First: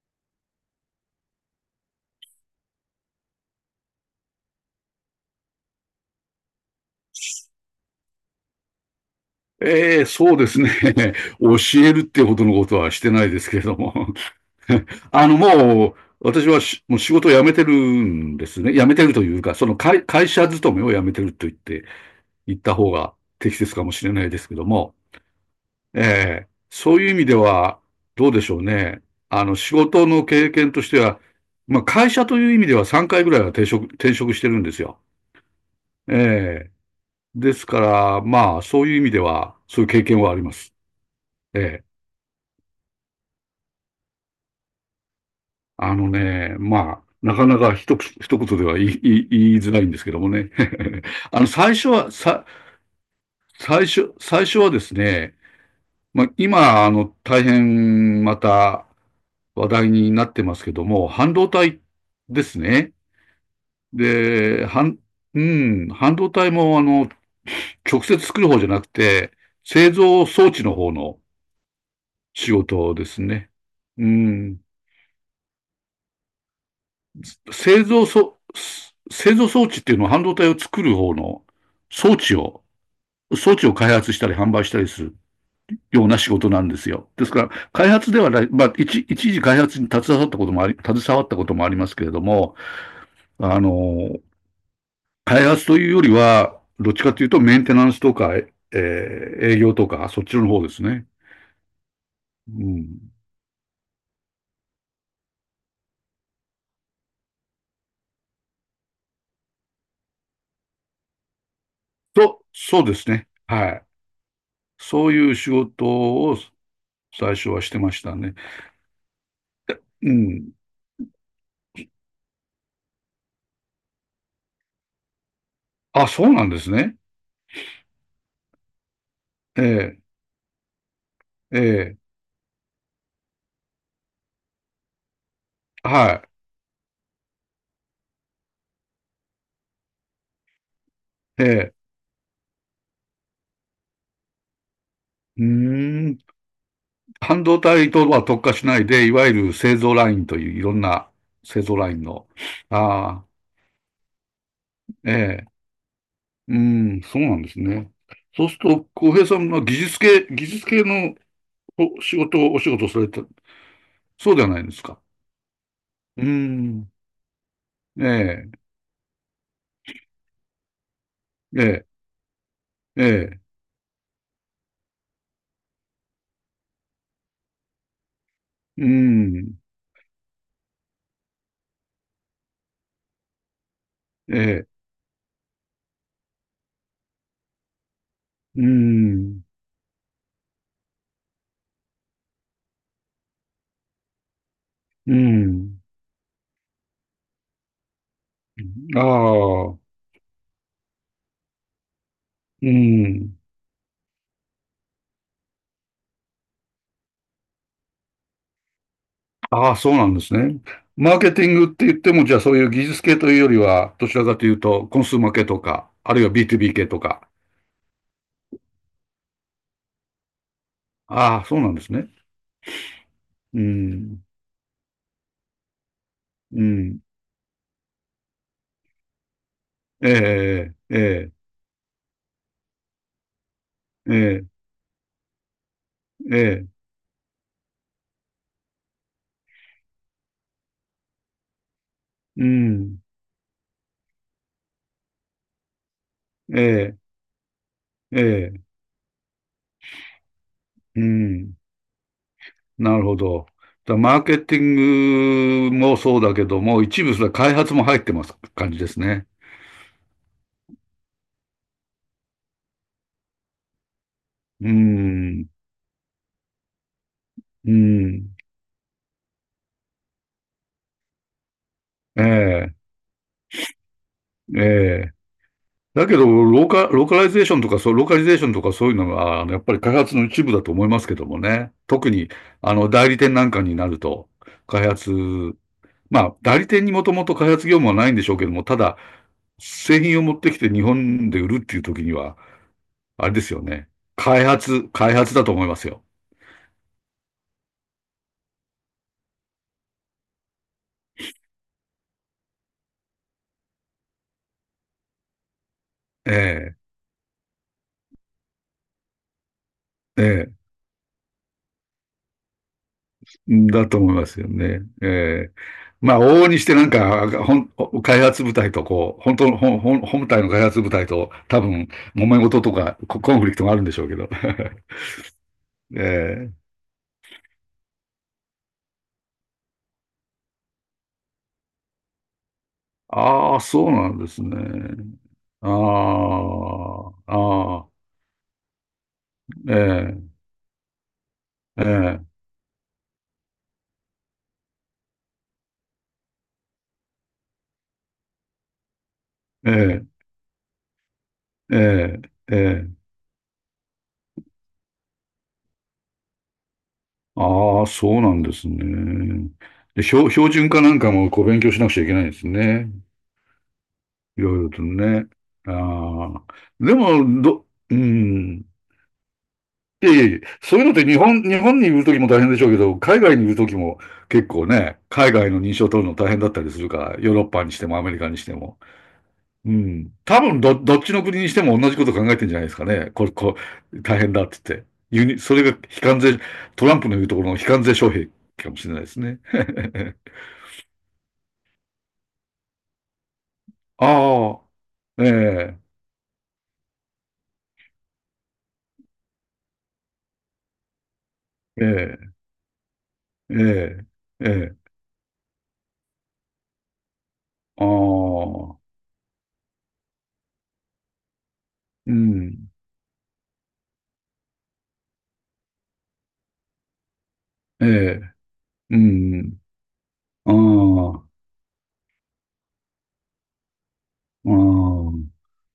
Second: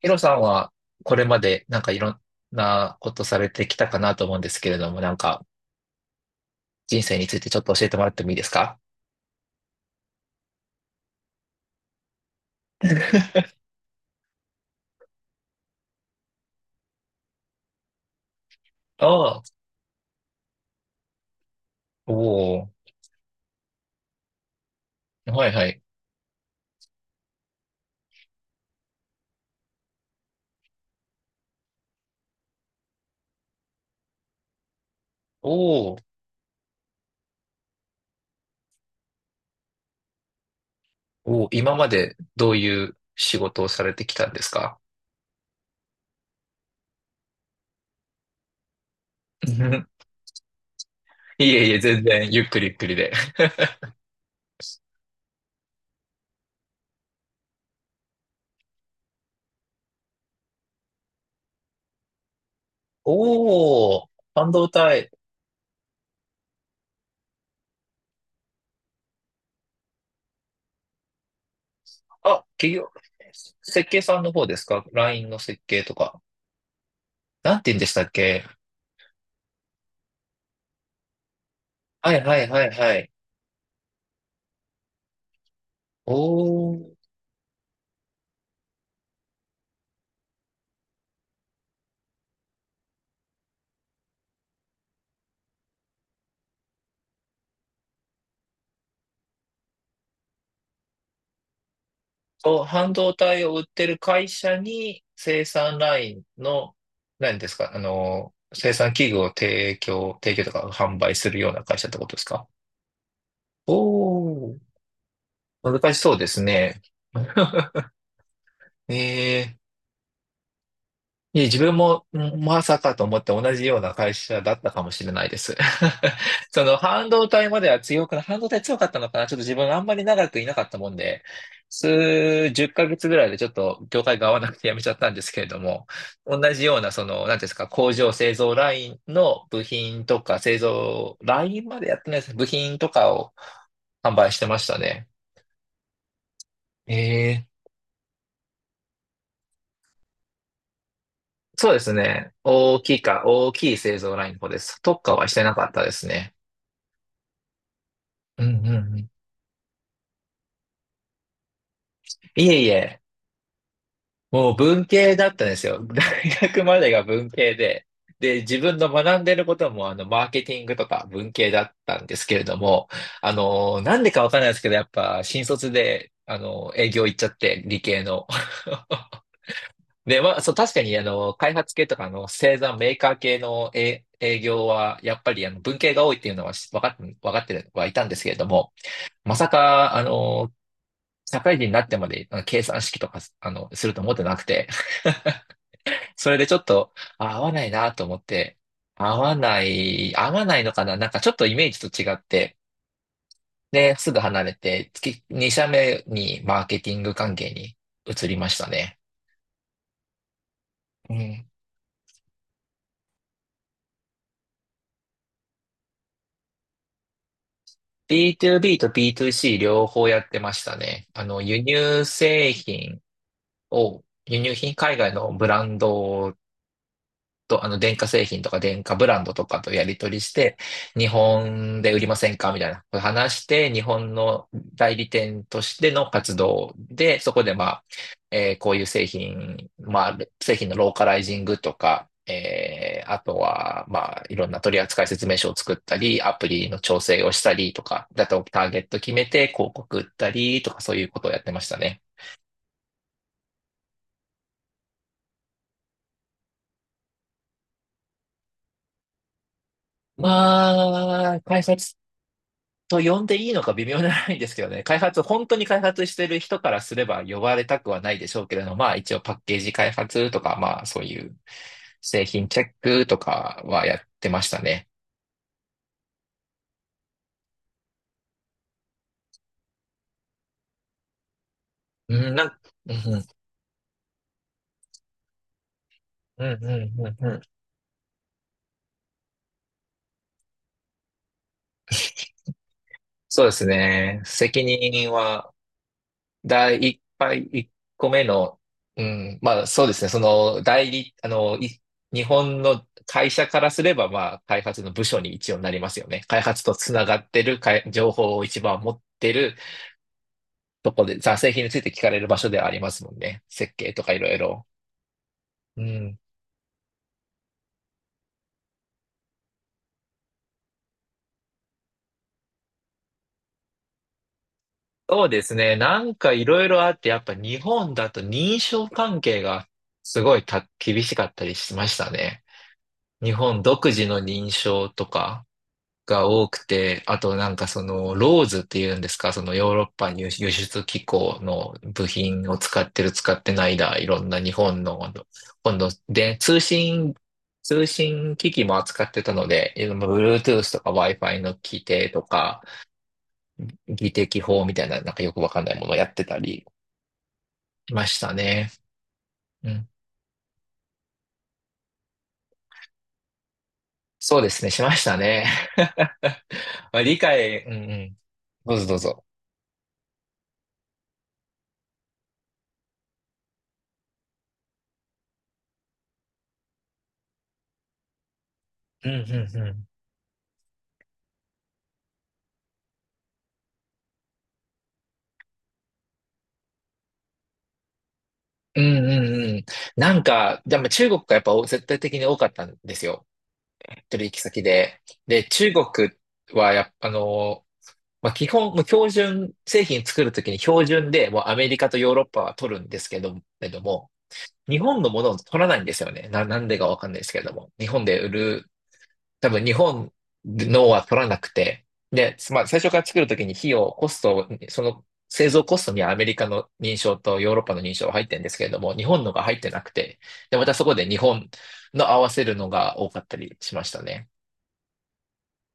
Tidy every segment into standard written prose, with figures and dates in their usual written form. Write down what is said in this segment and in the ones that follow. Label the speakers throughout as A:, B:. A: ヒロさんはこれまでなんかいろんなことされてきたかなと思うんですけれども、なんか人生についてちょっと教えてもらってもいいですか？
B: ええ、そうですね。教えるってほどのことは してないですけれども。もう、私はもう仕事を辞めてるんですね。辞めてるとい
A: あ
B: うか、
A: あ、
B: その会社勤めを辞めてると
A: お
B: 言っ
A: お、
B: た方が適切かもしれないですけども。
A: はいはい。
B: ええ、そういう意味では、どうでしょうね。仕事の経験としては、まあ、会社という意味では3回ぐらいは転職してるんですよ。
A: おお、
B: ええ。ですから、まあ、そういう意味では、そういう経験はあります。
A: おお、
B: え
A: 今
B: え。
A: までどういう仕事をされてきたんですか？
B: あのね、まあ、なかなか一言では言いづらいんです けどもね。あ
A: い
B: の、
A: えい
B: 最
A: え、
B: 初
A: 全
B: は、
A: 然ゆ
B: さ、
A: っくりゆっくりで。
B: 最初はですね、まあ、今、大変また話題になってますけども、半導体ですね。
A: おお、半
B: で、
A: 導
B: 半、
A: 体。
B: うん、半導体も、直接作る方じゃなくて、製造装置の方の
A: あ、
B: 仕
A: 企業、
B: 事ですね。
A: 設計
B: う
A: さんの方で
B: ん。
A: すか？ LINE の設計とか。なんて言うん
B: 製
A: でした
B: 造
A: っ
B: そ、
A: け？
B: 製造装置っていうのは半導体を作る方の装
A: はい
B: 置
A: はい
B: を、
A: はいはい。
B: 装置を開発したり販売したりするよう
A: お
B: な仕事なんです
A: お、
B: よ。ですから、開発ではない、まあ、一時開発に携わったこともありますけれども、あの、開発というよりは、どっちかというとメンテナンスとか、営業とか、そっちの方ですね。
A: と、
B: う
A: 半
B: ん。
A: 導体を売ってる会社に生産ラインの、何ですか、あの、生産器具を提供とか販売するような会社ってことです
B: と、
A: か？
B: そうですね。は
A: お
B: い。
A: ー、
B: そういう仕事
A: 難しそうで
B: を
A: すね。
B: 最初は してましたね。
A: ええ、
B: うん。
A: いえ、自分もんまさかと思って同じような会社だったかもしれないです。
B: あ、そうなん で
A: そ
B: す
A: の
B: ね。
A: 半導体までは強くな、半導体強かったのかな、ちょっと自
B: え
A: 分あんま
B: え、
A: り長くいなかったもんで、
B: ええ、
A: 数十ヶ月ぐらいでちょっと業界が合わなくて辞めちゃったんですけれども、
B: は
A: 同じようなその、なんていうんですか、工場製造ラインの部品とか製造
B: い、
A: ラ
B: え
A: イン
B: え、
A: までやってないですね。部品とかを販売してましたね。
B: うーん、
A: え
B: 半導
A: え。
B: 体とは特化しないで、いわゆる製造ラインといういろんな製
A: そう
B: 造
A: で
B: ラ
A: す
B: インの、
A: ね。
B: ああ、
A: 大きい製造ラインの方です。特
B: え
A: 化はして
B: え、
A: なかったですね。
B: うん、そうなんですね。
A: う
B: そうす
A: ん
B: る
A: う
B: と、
A: んうん。
B: 浩平さんは技術系の
A: い
B: お
A: えい
B: 仕事をさ
A: え、
B: れた、そうでは
A: もう
B: ないです
A: 文
B: か。
A: 系だったんですよ。大
B: うー
A: 学まで
B: ん、
A: が文系で、
B: え
A: で、自
B: え、
A: 分の学んでることも、あの、マーケティングとか文系だ
B: え
A: っ
B: え、
A: たんですけれども、
B: え
A: あ
B: え、
A: の、なんでかわかんないですけど、やっぱ、新卒で、あの、営業行っちゃって、理系の。
B: うーん、
A: で、まあ、そう、確かに、あの、開発系とか、あの、製造メーカー系の営
B: え
A: 営業
B: え、
A: は、やっぱり、あの、文系が多いっていうのはし分かって、分かってはいたんですけれど
B: うー
A: も、ま
B: ん、
A: さか、あの、社会人になってまであの計算式とか、あの、すると思ってなくて、
B: うーん、
A: それでちょっと、あ合わないなと思って、
B: あ
A: 合わな
B: あ、う
A: い、合わないのかな、なんかちょっとイメージと違って、
B: ーん、
A: で、すぐ離れて、月、2社目にマーケティング関係に移りましたね。
B: ああ、そうなんですね。
A: う
B: マーケテ
A: ん。
B: ィングって言っても、じゃあそういう技術系というよりは、どちらかというと、コンスーマー系とか、あるいは B2B 系とか。
A: B2B と B2C 両方やってましたね。あ
B: あ
A: の、
B: あ、そうなんですね。うん、
A: 輸入品、海外のブランド
B: うん、
A: と、あの、電化製品とか電化ブランドとかとやり
B: え
A: 取りして、
B: え、え
A: 日
B: え、
A: 本で売りませんかみたいな話して、日
B: え
A: 本
B: え、
A: の代理店としての活
B: ええ、
A: 動で、そこでまあ、こういう製品、まあ、製品のローカライジングとか、
B: うん、
A: あとは、まあ、いろんな取扱説明書を作ったり、アプ
B: え
A: リの
B: え、
A: 調整をしたりとか、
B: え
A: だとタ
B: え、
A: ーゲット決めて広告売ったりとか、そう
B: う
A: いうことをやって
B: ん、
A: ましたね。
B: なるほど。だからマーケティングもそうだけども、一部それ開発も入ってます感じですね。
A: まあ、開発と呼んでいいのか微妙じゃないんですけど
B: う
A: ね、開発、本
B: ん、
A: 当に開発してる人からすれば呼ばれ
B: う
A: たくはないで
B: ん、
A: しょうけれども、まあ一応パッケージ開発とか、まあそういう
B: え
A: 製品チェッ
B: え、
A: クとかはやってました
B: え
A: ね。
B: え。だけど、ローカライゼーションとか、そう、ローカリゼーションとかそういうのが、やっぱり開発の一部だと思いますけどもね。特に、
A: うん、なん、う
B: 代理
A: ん、
B: 店なんかになると、開発、まあ、
A: う
B: 代
A: ん、
B: 理
A: う
B: 店に
A: ん、
B: もと
A: う
B: も
A: ん、う
B: と
A: ん。
B: 開発業務はないんでしょうけども、ただ、製品を持ってきて日本で売るっていう時には、あれで
A: そうで
B: すよ
A: す
B: ね。
A: ね。責任
B: 開発だ
A: は
B: と思いますよ。
A: 第一杯、一個目の、うん、まあそうですね、そのあの、い日本の会社からすれば、まあ開発の部署に一応なりますよね。開発と
B: え
A: つながってる、かい情報を一番持ってる
B: え、ええ。
A: とこで、ざ製品について聞かれる場所ではありますもんね。設
B: だ
A: 計
B: と
A: とか
B: 思い
A: い
B: ま
A: ろい
B: すよ
A: ろ。
B: ね。ええ
A: う
B: ま
A: ん。
B: あ、往々にしてなんか、開発部隊とこう、本当の、ほん、ほん本体の開発部隊と多分、揉め事とか、コンフリクトがあるんでしょうけど。
A: そうですね、なんかい
B: ええ
A: ろいろあって、やっぱ日本だと認証関係がすごいた厳しかったりしましたね。日
B: ああ、
A: 本独
B: そう
A: 自
B: なん
A: の
B: です
A: 認
B: ね。
A: 証とか。
B: あ
A: が多くて、あ
B: あ、
A: となんか
B: あ
A: そ
B: あ、
A: のローズっていうんですか、そのヨーロッパ輸
B: え
A: 輸出機構の部
B: ええ
A: 品を使ってる使ってないだ、いろんな日本の、今度で通信機器も扱ってたので、いろんな
B: え
A: Bluetooth とか Wi-Fi の
B: え
A: 規定
B: え
A: と
B: え
A: か、
B: ええ
A: 技適法みたいな、なんかよくわかんないものをやってたり
B: ああ、
A: しまし
B: そう
A: た
B: なんです
A: ね。
B: ね。
A: うん。
B: で、標準化なんかもこう勉強しなくちゃいけないんですね。
A: そ
B: い
A: うで
B: ろい
A: すね、
B: ろ
A: し
B: と
A: ました
B: ね。
A: ね。
B: あ あ。で
A: まあ理
B: も、
A: 解、うんう
B: う
A: ん。
B: ん。
A: どうぞどうぞ。
B: いやいやいやそういうのって日本にいるときも大変でしょうけど、海外にいるときも結構ね、海外の認証を取るの大変だったりするから、ヨーロッパにしてもアメリカにしても。
A: うんうんう
B: う
A: ん。
B: ん。多分どっちの国にしても同じこと考えてるんじゃないですかね。これ、こう、大変だって言って。それが非関税、トランプの言うところの非関税障壁かも
A: う
B: しれ
A: ん
B: な
A: う
B: いですね。
A: んうん。なんか、でも中国がやっぱ絶対的に多かったんですよ。取引
B: あ
A: 先
B: あ、
A: で。
B: え
A: で、中
B: え、
A: 国はやっぱ、あの、まあ、基本、もう標準、製品作るときに標準で、もうアメリ
B: え
A: カとヨーロッ
B: え、
A: パは取るんですけど、
B: え
A: けど
B: え、
A: も、
B: え
A: 日
B: え、
A: 本のものを取らないんですよね。なんでかわかんないですけれども。
B: あ
A: 日本で売る
B: あ。
A: 多分日本のは取らなくて、
B: う
A: で、まあ
B: ん。
A: 最初から作るときにコストを、その製造コストにはアメリカの認証とヨーロッパの
B: え
A: 認証が
B: え。
A: 入ってるんですけれども、
B: う
A: 日本のが入
B: ん。
A: ってなくて、
B: あ
A: で、またそこで日
B: あ。
A: 本の合わせるのが多かったりしましたね。
B: ああ。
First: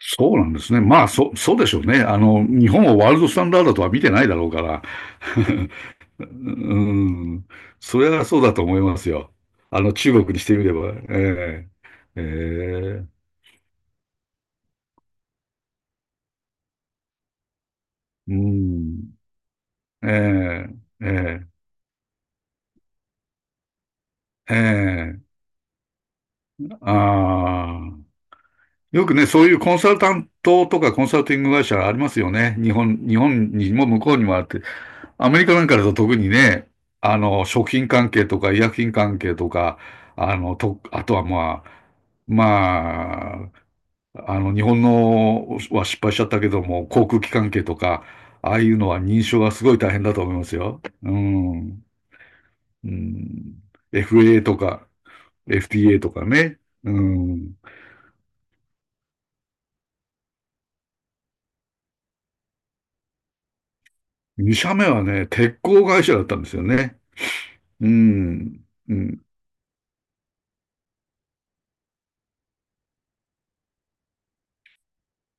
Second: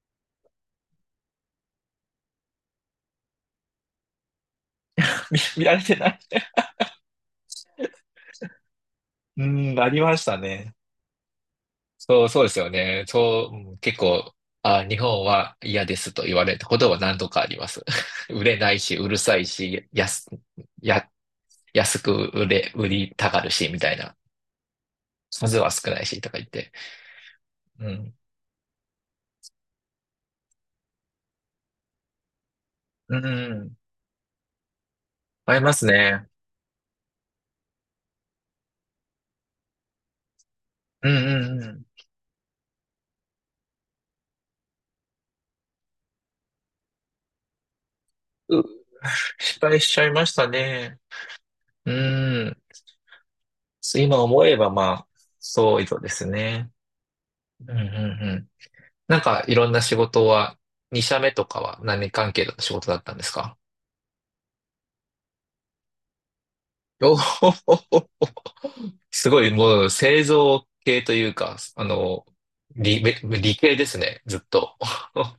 B: そうなんですね。まあ、そうでしょうね。日本をワールドスタンダードとは見てないだろうから。
A: 見られてない、
B: うん。それはそうだと思いますよ。
A: うん、あり
B: 中
A: まし
B: 国
A: た
B: にしてみれ
A: ね。
B: ば。ええ。
A: そう、そうですよ
B: え
A: ね。
B: え。
A: そう、うん、結構、あ、日本は嫌ですと言われたことは何度かあります。
B: う
A: 売れないし、う
B: ん。
A: るさいし、
B: え
A: 安、
B: え。
A: や、
B: え
A: 安く売れ、売りたがるし、みたいな。
B: え。ええ。
A: 数は少ないしとか言って。
B: ああ。
A: うん。
B: よくね、そういうコンサルタントとかコンサルティング会社ありますよね。日
A: うん
B: 本
A: う
B: に
A: ん。
B: も向こうにもあって。アメリカ
A: 合い
B: なん
A: ま
B: かだ
A: す
B: と特
A: ね。
B: にね、食品関係とか医薬品関係とか、あの、と、あ
A: う
B: と
A: んう
B: は
A: んう
B: まあ、
A: ん、
B: まあ、日本のは失敗しちゃったけども、航空機関係とか、
A: いますね
B: ああ
A: う、
B: いうのは認証が
A: 失
B: すごい
A: 敗
B: 大
A: しち
B: 変
A: ゃい
B: だと
A: ま
B: 思
A: し
B: いま
A: た
B: すよ。
A: ね。
B: うん。
A: うん。
B: うん。
A: 今
B: f a
A: 思え
B: と
A: ば
B: か、
A: まあ、そう
B: FTA
A: で
B: とか
A: す
B: ね。
A: ね。
B: うん。
A: うんうんうん。なんかいろんな仕事は、2社目とかは何関係の仕事だったんですか？
B: 2社目はね、鉄鋼会社だったんですよね。
A: お
B: う
A: お、
B: ん。うん。
A: すごいもう製造系というか、あの、理系ですね、ずっと。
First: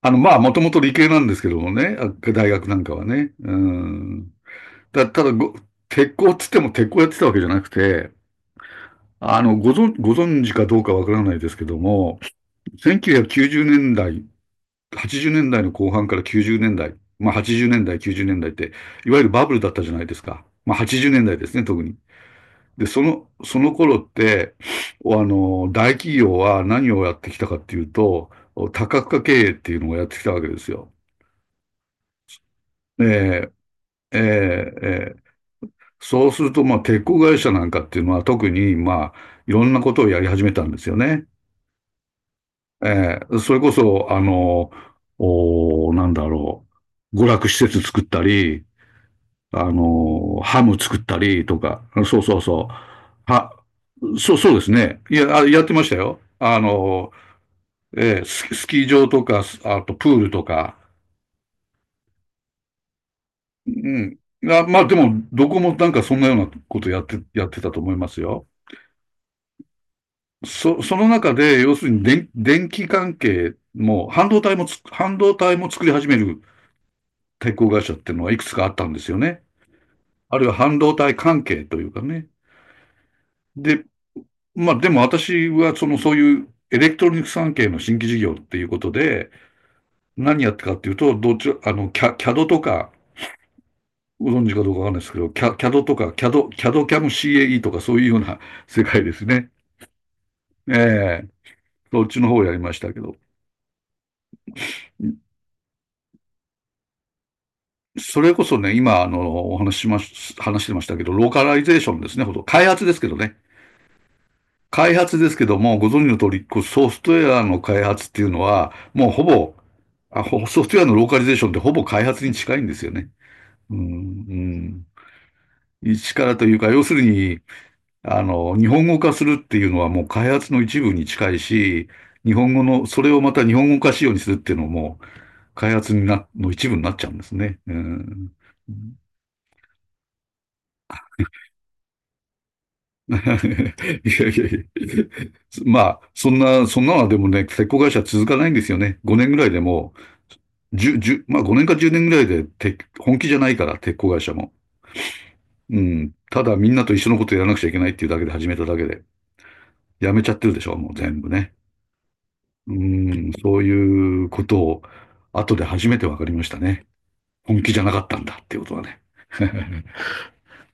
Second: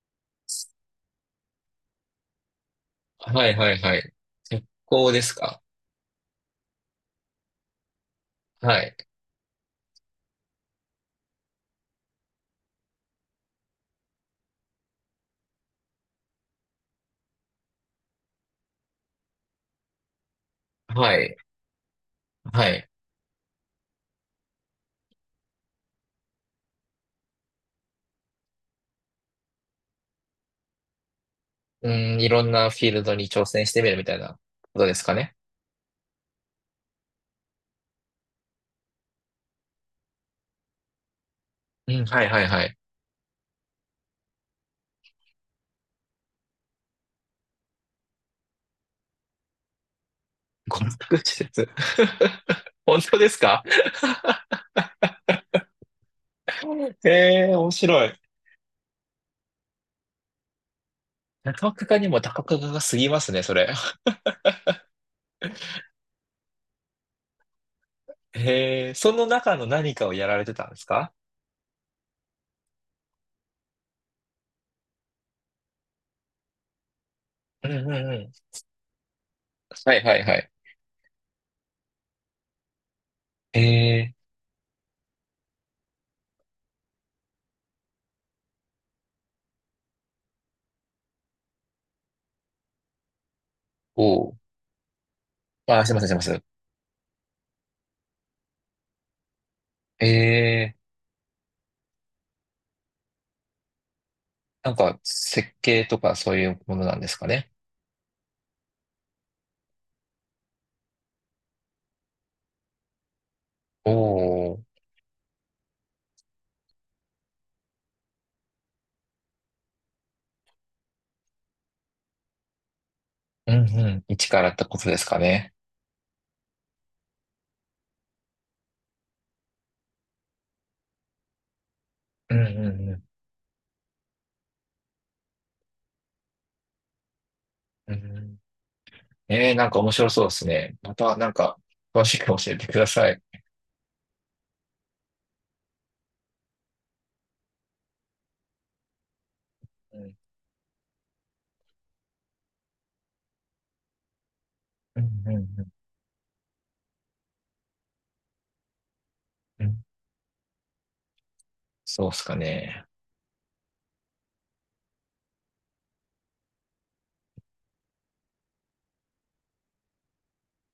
B: まあ、もともと理系なんですけどもね、大学なんかはね。
A: は
B: う
A: いはいはい。
B: ん。
A: 鉄工で
B: ただ
A: すか？
B: 鉄鋼っつっても鉄鋼やってたわけじゃなくて、
A: はい。
B: あの、ご存知かどうかわからないですけども、1990年代、80年代の後半から90年代、まあ80年代、90年代って、いわゆるバブルだったじゃないですか。まあ80
A: は
B: 年
A: い。
B: 代ですね、特に。
A: は
B: で、
A: い。
B: その頃って、あの、大企業は何をやってきたかっていうと、多角化経営っていうのをやってきたわけですよ。
A: うん、いろんなフィール
B: え
A: ドに挑
B: え
A: 戦してみるみた
B: え
A: いな
B: え、
A: こと
B: え
A: ですか
B: え。
A: ね。
B: そうすると、まあ、鉄鋼会社なんかっていうのは特に、まあ、いろんなことをやり始めたんですよね。
A: うん、はいはいはい。
B: ええ、それこそ、あの、おー、なんだろう、娯楽施設作ったり、あの、ハム
A: 娯
B: 作っ
A: 楽
B: た
A: 施
B: りと
A: 設。
B: か、そうそうそ
A: 本当で
B: う。
A: すか？
B: そう、そうですね。いや、やってましたよ。あ の、
A: へえ、面白い。
B: ええ、スキー場とか、あとプールとか。
A: 中岡家にも高岡が過ぎますね、そ
B: う
A: れ。
B: ん。まあ、でも、どこもなんかそんなようなことやって、やってたと思いますよ。
A: へえ、その中の何かをやられてたんです
B: その
A: か？
B: 中で、要するに電気関係も、半導体も作り始める鉄
A: う
B: 鋼
A: ん
B: 会
A: うん
B: 社っていう
A: う
B: のは
A: ん。
B: いくつかあったんですよね。
A: はいはいは
B: あるい
A: い。
B: は半導体関係というかね。
A: え
B: で、
A: え、
B: まあでも私はそういうエレクトロニクス関係の新規事業っていうことで、何やってかっていうと、どっち、あの、キャ、CAD とか、
A: お
B: ご
A: う。
B: 存知かどうかわかんないですけど、
A: あ、
B: CAD
A: すい
B: と
A: ません、
B: か、
A: すいません。
B: CAD CAM CAE とかそういうような世界ですね。
A: え
B: え
A: え、
B: えーそっちの方をやりましたけど。
A: なんか設計とかそういうものなんですかね。
B: それこそね、今、お話しまし、話してましたけど、ローカライゼーションですね、ほとんど開発ですけどね。
A: おお、
B: 開発ですけども、ご存知の通り、こうソフトウェアの開発っていうのは、もうほぼ、ソフトウェアのローカリゼーションってほぼ開発に近いんですよね。
A: うんう
B: うん、う
A: ん。一からってこ
B: ん。
A: とですかね。
B: 一からというか、要するに、あの、日本語化するっていうのはもう開発の一部に近いし、日
A: うん
B: 本語の、そ
A: う
B: れ
A: ん
B: をまた日本語化仕様にするっていうのも、開発になの一部になっちゃうんですね。う
A: うん。う
B: ん
A: ん、えー、なんか面白そうですね。また、なんか、詳しく教えてくださ
B: い
A: い。
B: やいやいや。まあ、そんなのはでもね、鉄鋼会社続かないんですよね。5年ぐらいでも
A: うん
B: う、1まあ5年か10年ぐらいで本気じゃないから、鉄鋼会社も。
A: うんうんうん、
B: うん。ただみんなと一緒のことやらなくちゃいけないっていうだけで始めただけで、やめちゃってるでしょ、もう全部ね。
A: そうっすか
B: う
A: ね。
B: ん、そういうことを後で初めて分かりましたね。本気じゃなかったんだっていうことはね。